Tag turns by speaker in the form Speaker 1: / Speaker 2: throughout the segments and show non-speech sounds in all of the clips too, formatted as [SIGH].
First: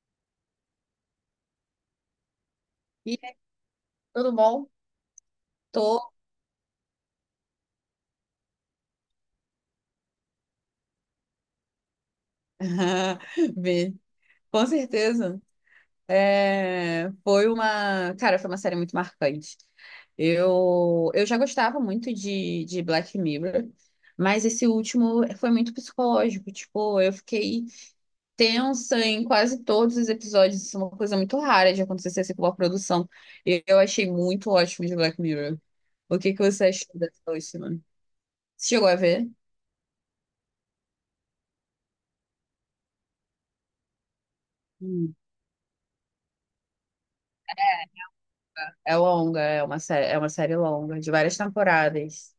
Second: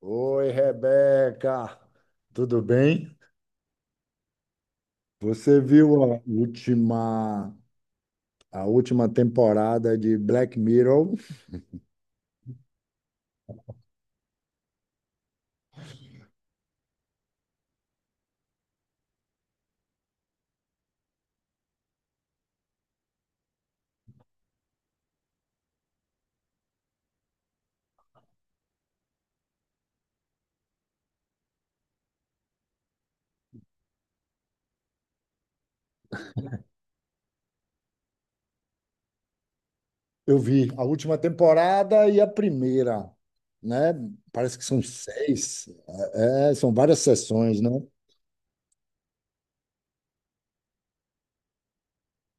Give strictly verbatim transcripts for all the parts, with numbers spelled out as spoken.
Speaker 1: Oi, Rebeca, tudo bem?
Speaker 2: E aí, tudo bom?
Speaker 1: Você viu
Speaker 2: Tô.
Speaker 1: a última, a última temporada de Black Mirror?
Speaker 2: [LAUGHS]
Speaker 1: [LAUGHS]
Speaker 2: Vi. Com certeza. É, foi uma, cara, foi uma série muito marcante. Eu, eu já gostava muito de, de Black Mirror, mas esse último foi muito psicológico. Tipo, eu fiquei tensa em quase todos os episódios. Isso é uma coisa muito rara de acontecer assim, com uma produção. E eu achei muito ótimo de Black Mirror. O que que você achou dessa última? Você chegou a ver?
Speaker 1: Eu vi a última temporada e a primeira, né? Parece que são seis, é, é, são várias sessões, né?
Speaker 2: É longa, é uma série, é uma série longa, de várias temporadas.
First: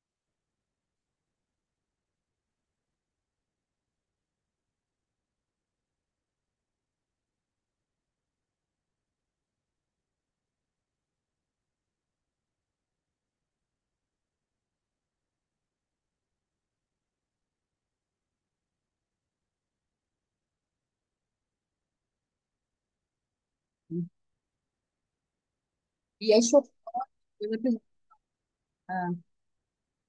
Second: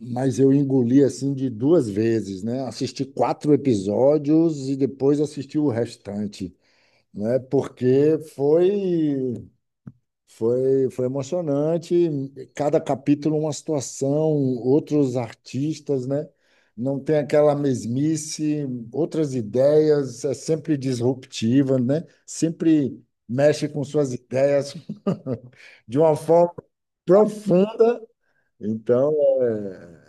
Speaker 1: Mas eu engoli assim de duas vezes, né? Assisti quatro episódios e depois assisti o restante, né? Porque foi foi foi emocionante. Cada capítulo uma situação, outros artistas, né? Não tem aquela mesmice, outras ideias, é sempre disruptiva, né? Sempre mexe com suas ideias [LAUGHS] de uma
Speaker 2: E
Speaker 1: forma
Speaker 2: acho que-
Speaker 1: profunda.
Speaker 2: ah,
Speaker 1: Então, é,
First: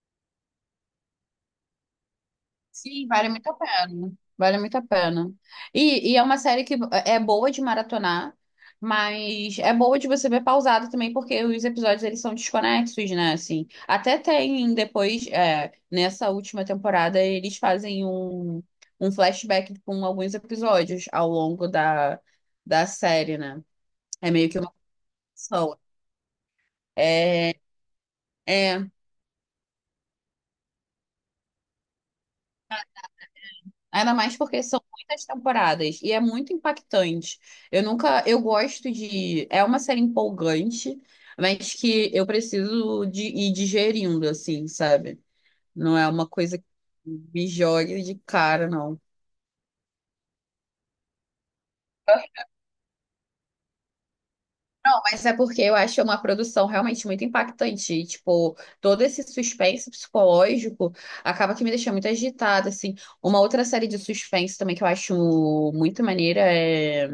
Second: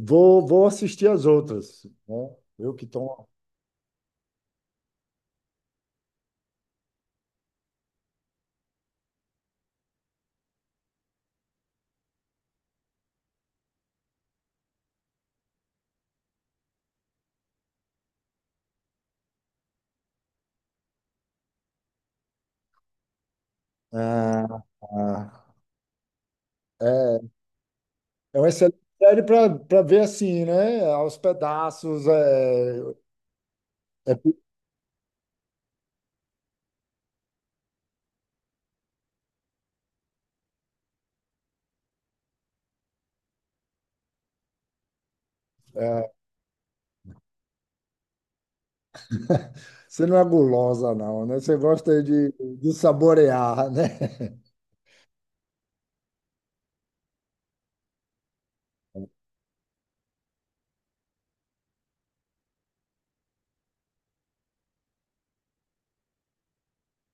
Speaker 1: Vou, vou assistir as outras, né? Eu que
Speaker 2: Sim,
Speaker 1: estou.
Speaker 2: vale muito a pena. Vale muito a pena. E, e é uma série que é boa de maratonar, mas é boa de você ver pausado também, porque os episódios eles são desconexos, né? Assim, até tem depois, é, nessa última temporada, eles fazem um, um flashback com alguns episódios ao longo da, da série, né? É meio que
Speaker 1: Ah,
Speaker 2: uma
Speaker 1: ah.
Speaker 2: continuação.
Speaker 1: É,
Speaker 2: É,
Speaker 1: é uma excelente
Speaker 2: é,
Speaker 1: série para ver assim, né? Aos pedaços. É,
Speaker 2: Ainda
Speaker 1: é-
Speaker 2: mais porque são muitas temporadas e é muito impactante. Eu nunca, eu gosto de, é uma série empolgante, mas que eu preciso de ir digerindo assim, sabe? Não é
Speaker 1: é.
Speaker 2: uma coisa que me jogue de cara, não.
Speaker 1: Você não é gulosa, não, né? Você gosta de, de saborear, né?
Speaker 2: Mas é porque eu acho uma produção realmente muito impactante. E, tipo, todo esse suspense psicológico acaba que me deixa muito agitada, assim. Uma outra série de suspense também que eu acho muito maneira é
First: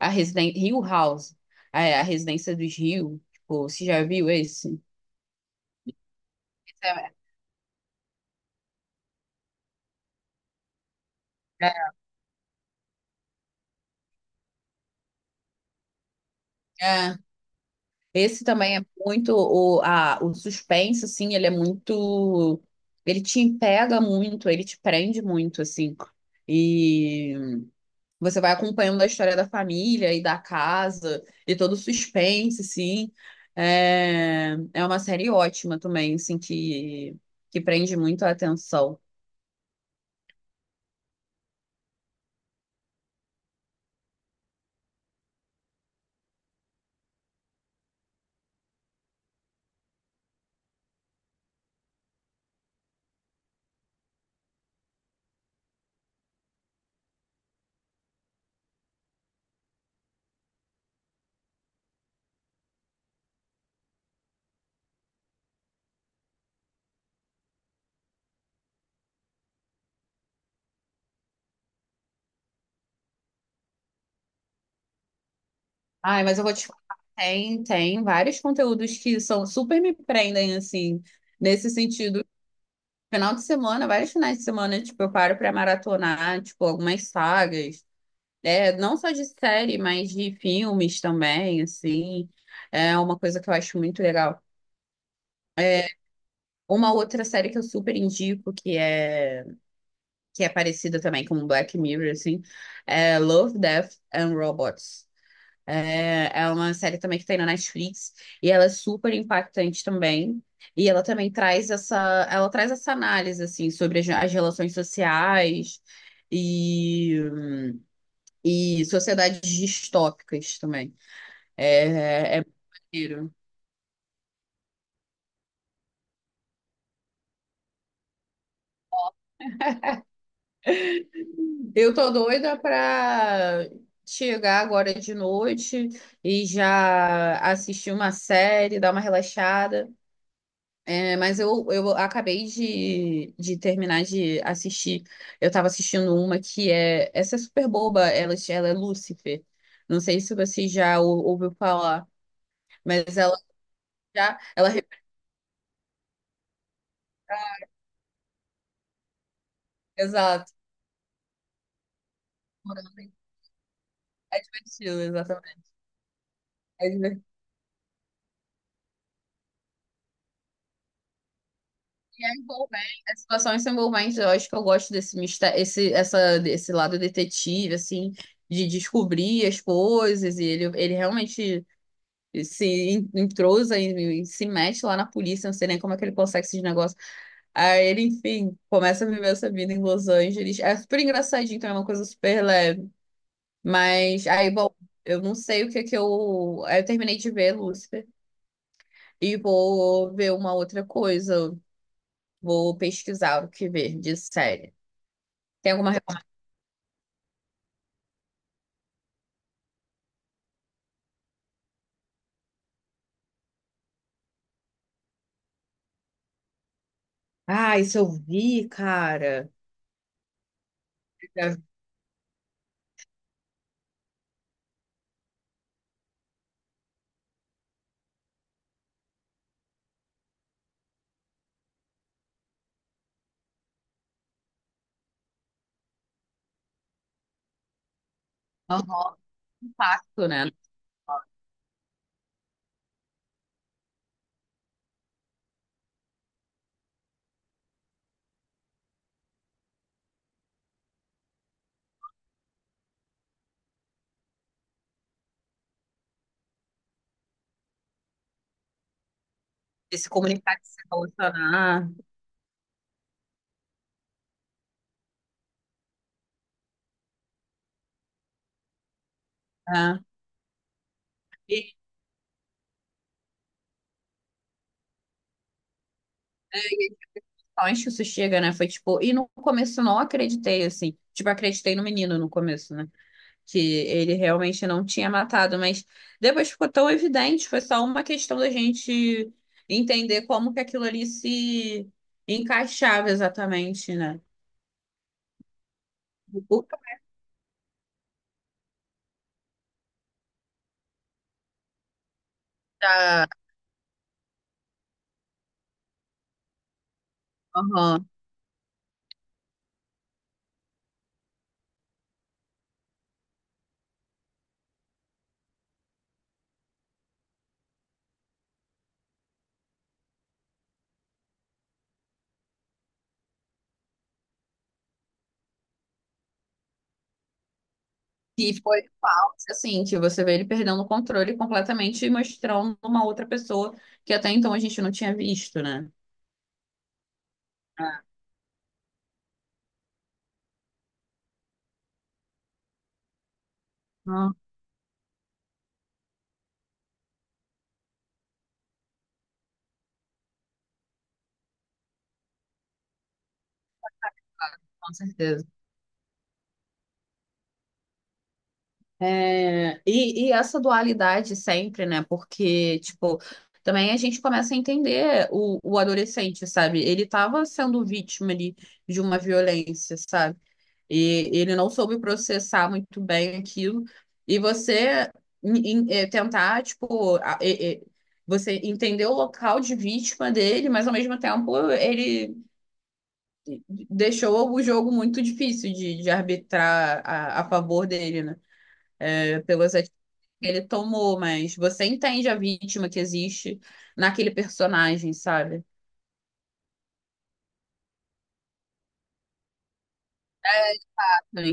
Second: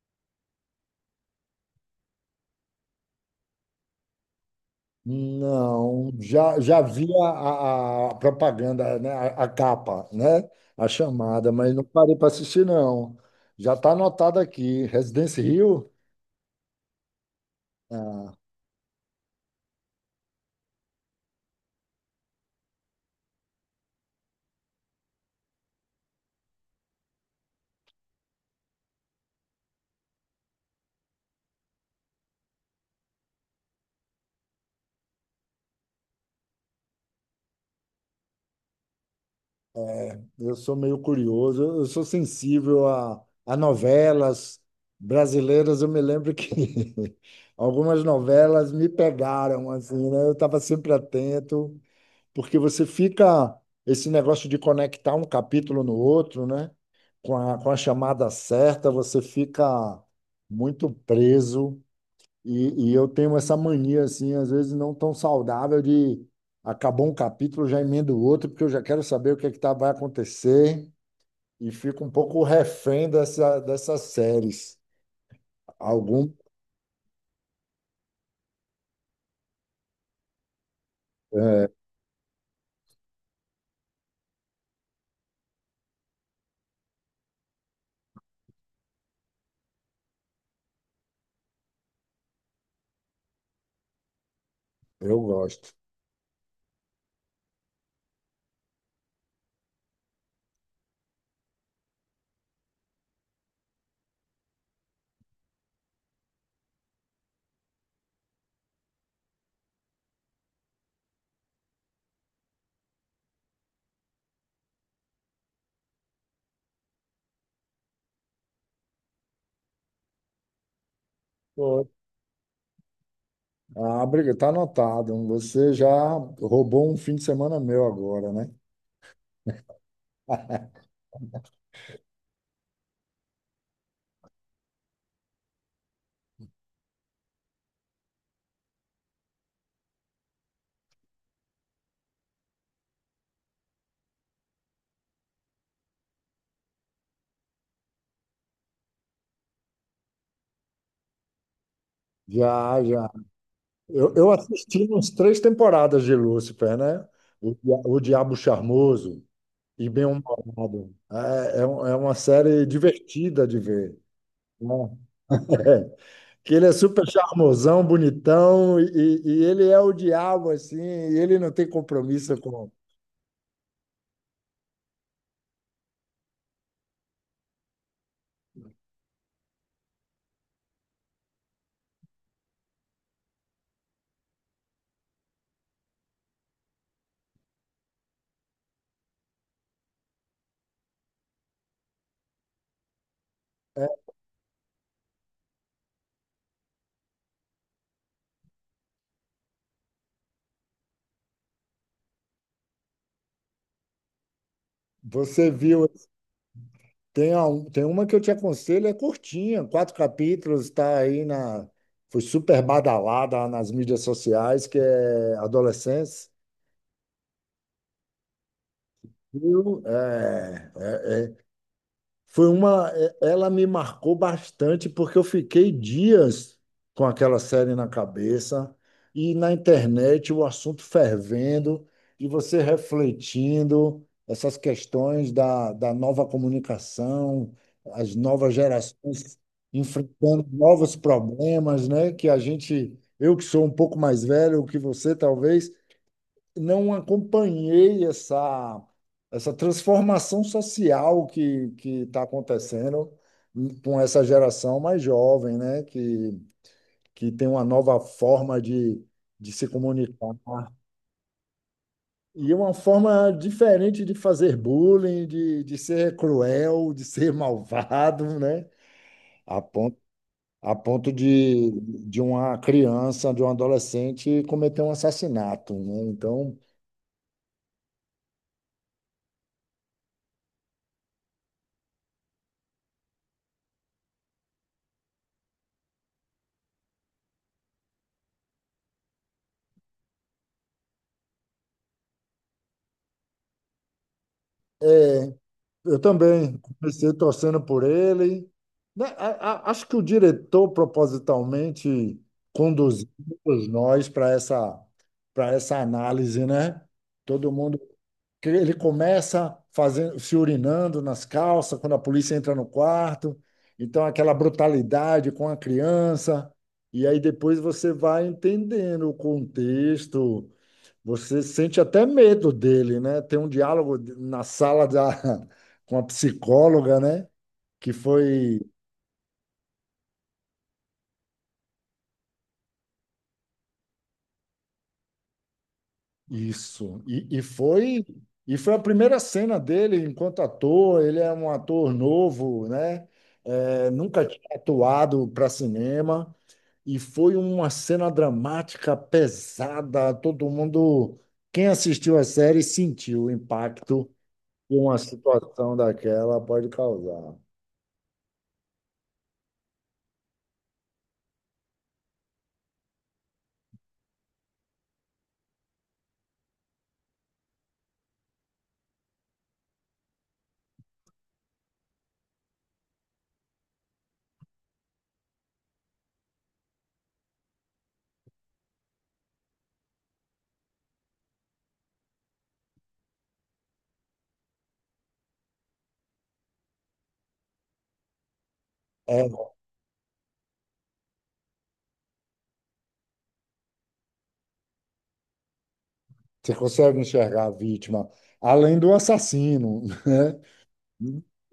Speaker 2: a Residen Hill House, é, a Residência dos Hill. Tipo, você já viu esse?
Speaker 1: Não, já, já vi
Speaker 2: É.
Speaker 1: a, a propaganda, né? A, a capa, né? A chamada, mas não parei para assistir, não. Já está anotado aqui. Residence Hill?
Speaker 2: É.
Speaker 1: Ah,
Speaker 2: Esse também é muito o, a, o suspense, assim, ele é muito. Ele te pega muito, ele te prende muito, assim. E você vai acompanhando a história da família e da casa e todo o suspense, assim. É, é uma série ótima também, assim, que, que prende muito a atenção.
Speaker 1: eu sou meio curioso, eu sou sensível a, a novelas brasileiras. Eu me lembro que [LAUGHS] algumas novelas me pegaram, assim, né? Eu estava sempre atento, porque você fica esse negócio de conectar um capítulo no outro, né? Com a, com a chamada certa, você fica muito preso. E, e eu tenho essa mania, assim, às vezes não tão saudável de acabou um capítulo, já emendo o outro, porque eu já quero saber o que é que tá, vai acontecer e fico um pouco refém dessa, dessas séries.
Speaker 2: Ai,
Speaker 1: Algum
Speaker 2: mas eu vou te falar, tem, tem vários conteúdos que são super me prendem, assim, nesse sentido. Final de semana, vários finais de semana, tipo, eu paro pra maratonar, tipo, algumas sagas. É, não só de série, mas de filmes também, assim. É uma coisa que eu acho muito legal.
Speaker 1: eu gosto.
Speaker 2: Uma outra série que eu super indico, que é, que é parecida também com Black Mirror, assim, é Love, Death and Robots. É, é uma série também que tem na Netflix e ela é super impactante também. E ela também traz essa, ela traz essa análise, assim, sobre as, as relações sociais e, e sociedades distópicas também. É,
Speaker 1: Pô,
Speaker 2: é, é maneiro.
Speaker 1: ah, briga, tá anotado. Você já roubou um fim de semana meu agora, né?
Speaker 2: Eu tô doida pra chegar agora de noite e já assistir uma série, dar uma relaxada. É, mas eu, eu acabei de, de terminar de assistir. Eu tava assistindo uma que é. Essa é super boba, ela, ela é Lúcifer. Não sei se você já ou- ouviu falar,
Speaker 1: Já, já.
Speaker 2: mas ela
Speaker 1: Eu, eu
Speaker 2: já. Ela,
Speaker 1: assisti uns três temporadas de Lúcifer, né? O, Dia- o Diabo Charmoso e
Speaker 2: exato.
Speaker 1: Bem-Humorado. É, é, um- é uma série divertida de ver,
Speaker 2: É
Speaker 1: né?
Speaker 2: divertido, exatamente.
Speaker 1: [LAUGHS] Que ele é super
Speaker 2: É
Speaker 1: charmosão, bonitão, e, e ele é o diabo, assim, e ele não tem
Speaker 2: e é
Speaker 1: compromisso com.
Speaker 2: envolvente, as situações são envolventes. Eu acho que eu gosto desse mistério, esse, essa, desse lado detetive, assim, de descobrir as coisas. E ele, ele realmente se en- entrosa e, e se mete lá na polícia. Não sei nem como é que ele consegue esses negócios. Aí ele, enfim, começa a viver essa vida em Los Angeles. É super engraçadinho, então é uma coisa super leve.
Speaker 1: É,
Speaker 2: Mas aí, bom, eu não sei o que é que eu. Aí eu terminei de ver Lúcifer e vou ver uma outra coisa. Vou pesquisar o que ver de série.
Speaker 1: você
Speaker 2: Tem
Speaker 1: viu,
Speaker 2: alguma recomendação?
Speaker 1: tem, a, um, tem uma que eu te aconselho, é curtinha, quatro capítulos, está aí na. Foi super badalada nas mídias sociais, que é Adolescência.
Speaker 2: Ah, isso eu vi, cara.
Speaker 1: Viu? É, é, Foi uma, eh, ela me marcou bastante porque eu fiquei dias com aquela série na cabeça e na internet o assunto fervendo e você refletindo essas questões da, da nova comunicação, as novas
Speaker 2: Aham,
Speaker 1: gerações
Speaker 2: impacto,
Speaker 1: enfrentando
Speaker 2: né?
Speaker 1: novos problemas, né? Que a gente, eu que sou um pouco mais velho que você, talvez, não acompanhei essa, essa transformação social que que está acontecendo com essa geração mais jovem, né? Que, que tem uma nova forma de, de se
Speaker 2: De se
Speaker 1: comunicar
Speaker 2: comunicar, de se relacionar,
Speaker 1: e uma forma diferente de fazer bullying, de, de ser cruel, de ser malvado, né? A ponto,
Speaker 2: né?
Speaker 1: a ponto de,
Speaker 2: E
Speaker 1: de uma criança, de um adolescente cometer um assassinato, né? Então,
Speaker 2: é, e só onde isso chega, né? Foi tipo, e no começo eu não acreditei, assim. Tipo, acreditei no menino no começo, né? Que ele realmente não tinha matado, mas depois ficou tão evidente, foi só uma questão da gente entender como que aquilo ali se encaixava exatamente, né?
Speaker 1: eu também
Speaker 2: O
Speaker 1: comecei torcendo por ele. Né, a- a- acho que o diretor propositalmente conduziu
Speaker 2: da...
Speaker 1: todos nós para essa, para essa análise, né? Todo mundo.
Speaker 2: Aham.
Speaker 1: Que Ele começa fazendo, se urinando nas calças quando a polícia entra no quarto. Então, aquela brutalidade com a criança. E aí depois você vai entendendo o contexto, você sente até medo dele, né? Tem um diálogo na sala da, [LAUGHS] com a psicóloga, né? Que
Speaker 2: Que
Speaker 1: foi
Speaker 2: foi assim, que você vê ele perdendo o controle completamente e mostrando uma outra pessoa que até então a gente não tinha visto, né?
Speaker 1: isso. E, e
Speaker 2: Ah,
Speaker 1: foi e foi a primeira cena dele enquanto ator. Ele é um ator novo, né? É, nunca
Speaker 2: ah,
Speaker 1: tinha atuado para cinema. E foi uma cena dramática, pesada. Todo mundo, quem assistiu a série, sentiu o impacto que
Speaker 2: com
Speaker 1: uma
Speaker 2: certeza.
Speaker 1: situação daquela pode causar.
Speaker 2: É, e, e essa dualidade sempre, né? Porque, tipo, também a gente começa a entender o, o adolescente, sabe? Ele estava sendo vítima ali de uma violência, sabe? E ele não soube processar muito bem aquilo. E você em- em- eh, tentar, tipo, a- eh, eh, você entender o local de vítima dele, mas ao mesmo tempo ele deixou o jogo muito difícil de, de arbitrar a, a favor dele, né?
Speaker 1: É,
Speaker 2: Eh, pelas atitudes que ele tomou, mas você entende a vítima que existe naquele personagem, sabe?
Speaker 1: você consegue enxergar a vítima, além do assassino, né?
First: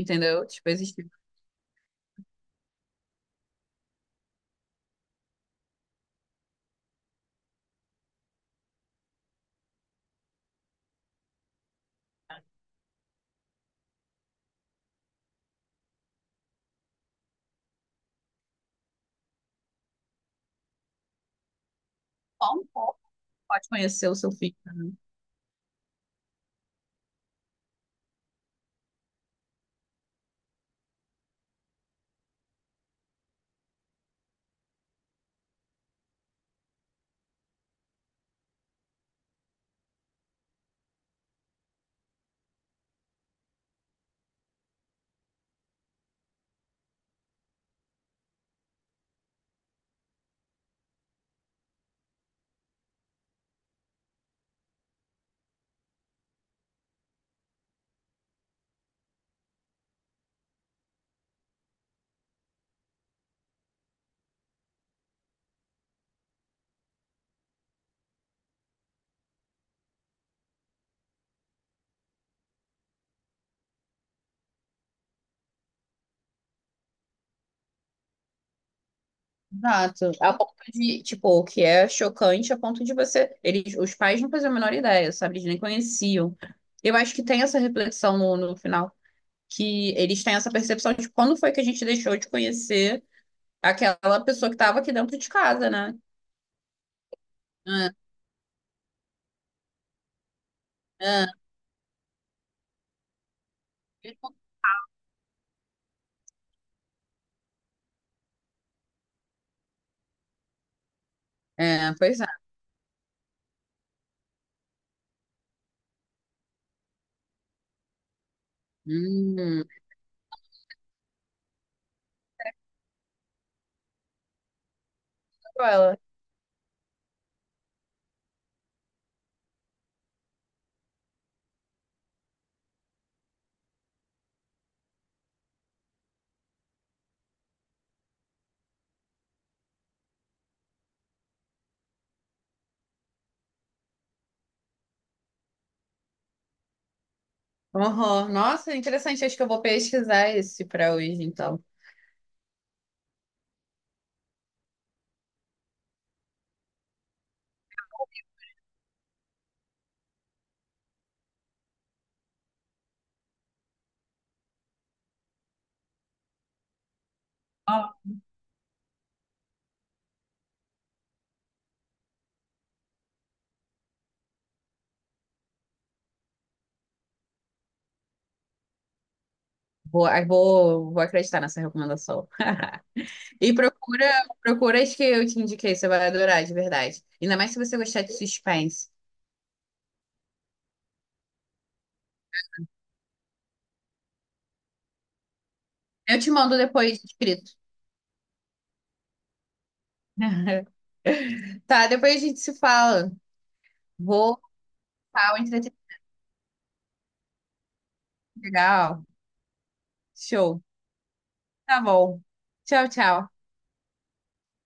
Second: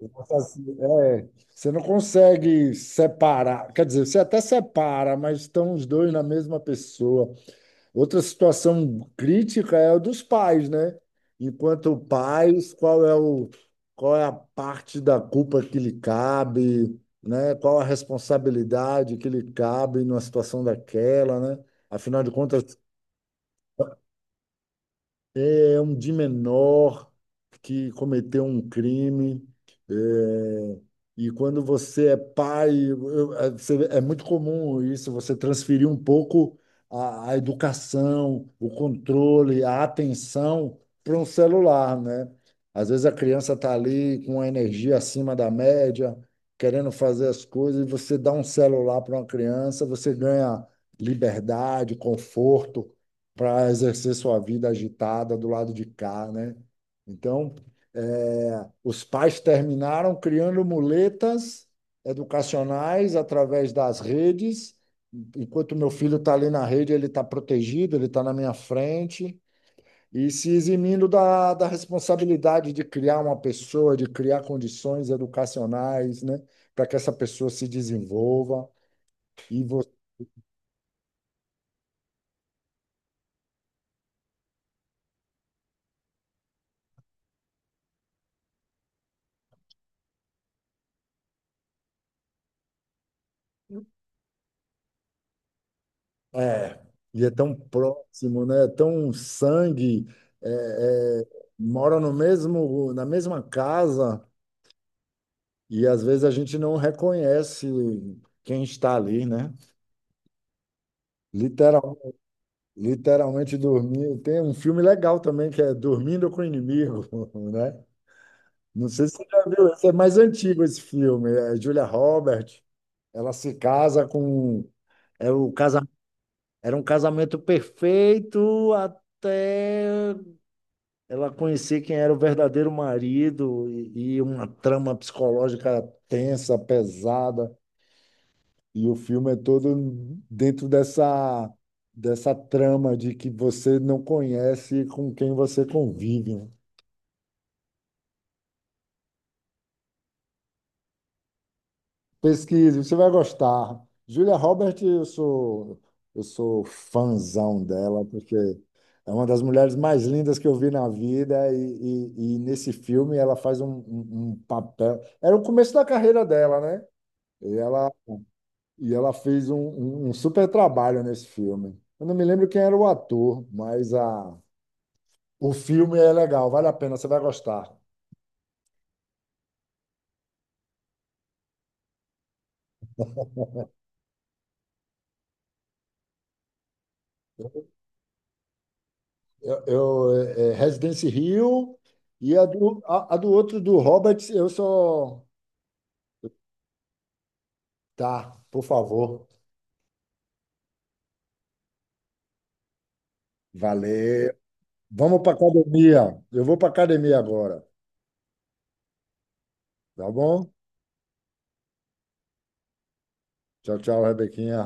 Speaker 1: O
Speaker 2: Tipo,
Speaker 1: assassino-
Speaker 2: existe
Speaker 1: é, você não consegue separar, quer dizer, você até separa, mas estão os dois na mesma pessoa. Outra situação crítica é a dos pais, né? Enquanto pais, qual é o, qual é a parte da culpa que lhe cabe, né? Qual a responsabilidade que lhe cabe numa situação daquela, né? Afinal de
Speaker 2: só um
Speaker 1: contas,
Speaker 2: pouco que pode conhecer o seu filho.
Speaker 1: é um de menor que cometeu um crime. É, e quando você é pai, eu- é você- é muito comum isso, você transferir um pouco a, a educação, o controle, a atenção para um celular, né? Às vezes a criança está ali com a energia acima da média, querendo fazer as coisas, e você dá um celular para uma criança, você ganha liberdade, conforto, para exercer sua vida agitada do lado de cá, né? Então, é, os pais terminaram criando muletas educacionais através das redes. Enquanto meu filho está ali na rede, ele está protegido, ele está na minha frente e se eximindo da, da responsabilidade de criar uma pessoa, de criar condições educacionais, né? Para que essa pessoa se desenvolva. E você
Speaker 2: Exato. A ponto de, tipo, o que é chocante a ponto de você. Eles, os pais não faziam a menor ideia, sabe? Eles nem conheciam. Eu acho que tem essa reflexão no, no final, que eles têm essa percepção de quando foi que a gente deixou de conhecer aquela pessoa que estava aqui dentro de casa, né?
Speaker 1: é, e é tão
Speaker 2: Ah,
Speaker 1: próximo, né? É tão sangue, é, é,
Speaker 2: ah,
Speaker 1: mora no mesmo, na mesma casa e às vezes a gente não reconhece quem está ali, né?
Speaker 2: é,
Speaker 1: Literal,
Speaker 2: pois é.
Speaker 1: literalmente dormir. Tem um filme legal também que é Dormindo com o Inimigo, [LAUGHS] né? Não sei se você já
Speaker 2: Hum,
Speaker 1: viu, esse é mais antigo esse filme. É Julia Roberts, ela se casa com, é o casa,
Speaker 2: ela.
Speaker 1: era um casamento perfeito até ela conhecia quem era o verdadeiro marido e, e uma trama psicológica tensa, pesada. E o filme é todo dentro dessa, dessa trama de que você não conhece com quem você convive, né?
Speaker 2: Uhum. Nossa, interessante. Acho que eu vou pesquisar esse para hoje, então.
Speaker 1: Pesquise, você vai gostar. Julia Roberts, eu sou, eu sou fãzão dela, porque é uma das mulheres mais lindas que eu vi na vida, e, e- e nesse filme ela faz um, um- um papel. Era o começo da carreira dela, né? E
Speaker 2: Ó.
Speaker 1: ela, e ela fez um, um- um super trabalho nesse filme. Eu não me lembro quem era o ator, mas a, o filme é legal, vale a pena, você vai gostar.
Speaker 2: Vou, vou, vou acreditar nessa recomendação. [LAUGHS] E procura, procura as que eu te indiquei, você vai adorar, de verdade. Ainda mais se você gostar de suspense.
Speaker 1: Eu, eu- é é Residence Hill e a do, a, a do outro, do Hobbit, eu só.
Speaker 2: Eu te mando depois escrito.
Speaker 1: Tá, por favor.
Speaker 2: [LAUGHS] Tá, depois a gente se fala.
Speaker 1: Valeu.
Speaker 2: Vou,
Speaker 1: Vamos para
Speaker 2: tal, entretenimento
Speaker 1: academia. Eu vou para academia agora,
Speaker 2: legal.
Speaker 1: tá bom?
Speaker 2: Show. Tá bom. Tchau, tchau.
Speaker 1: Tchau, tchau, Rebequinha.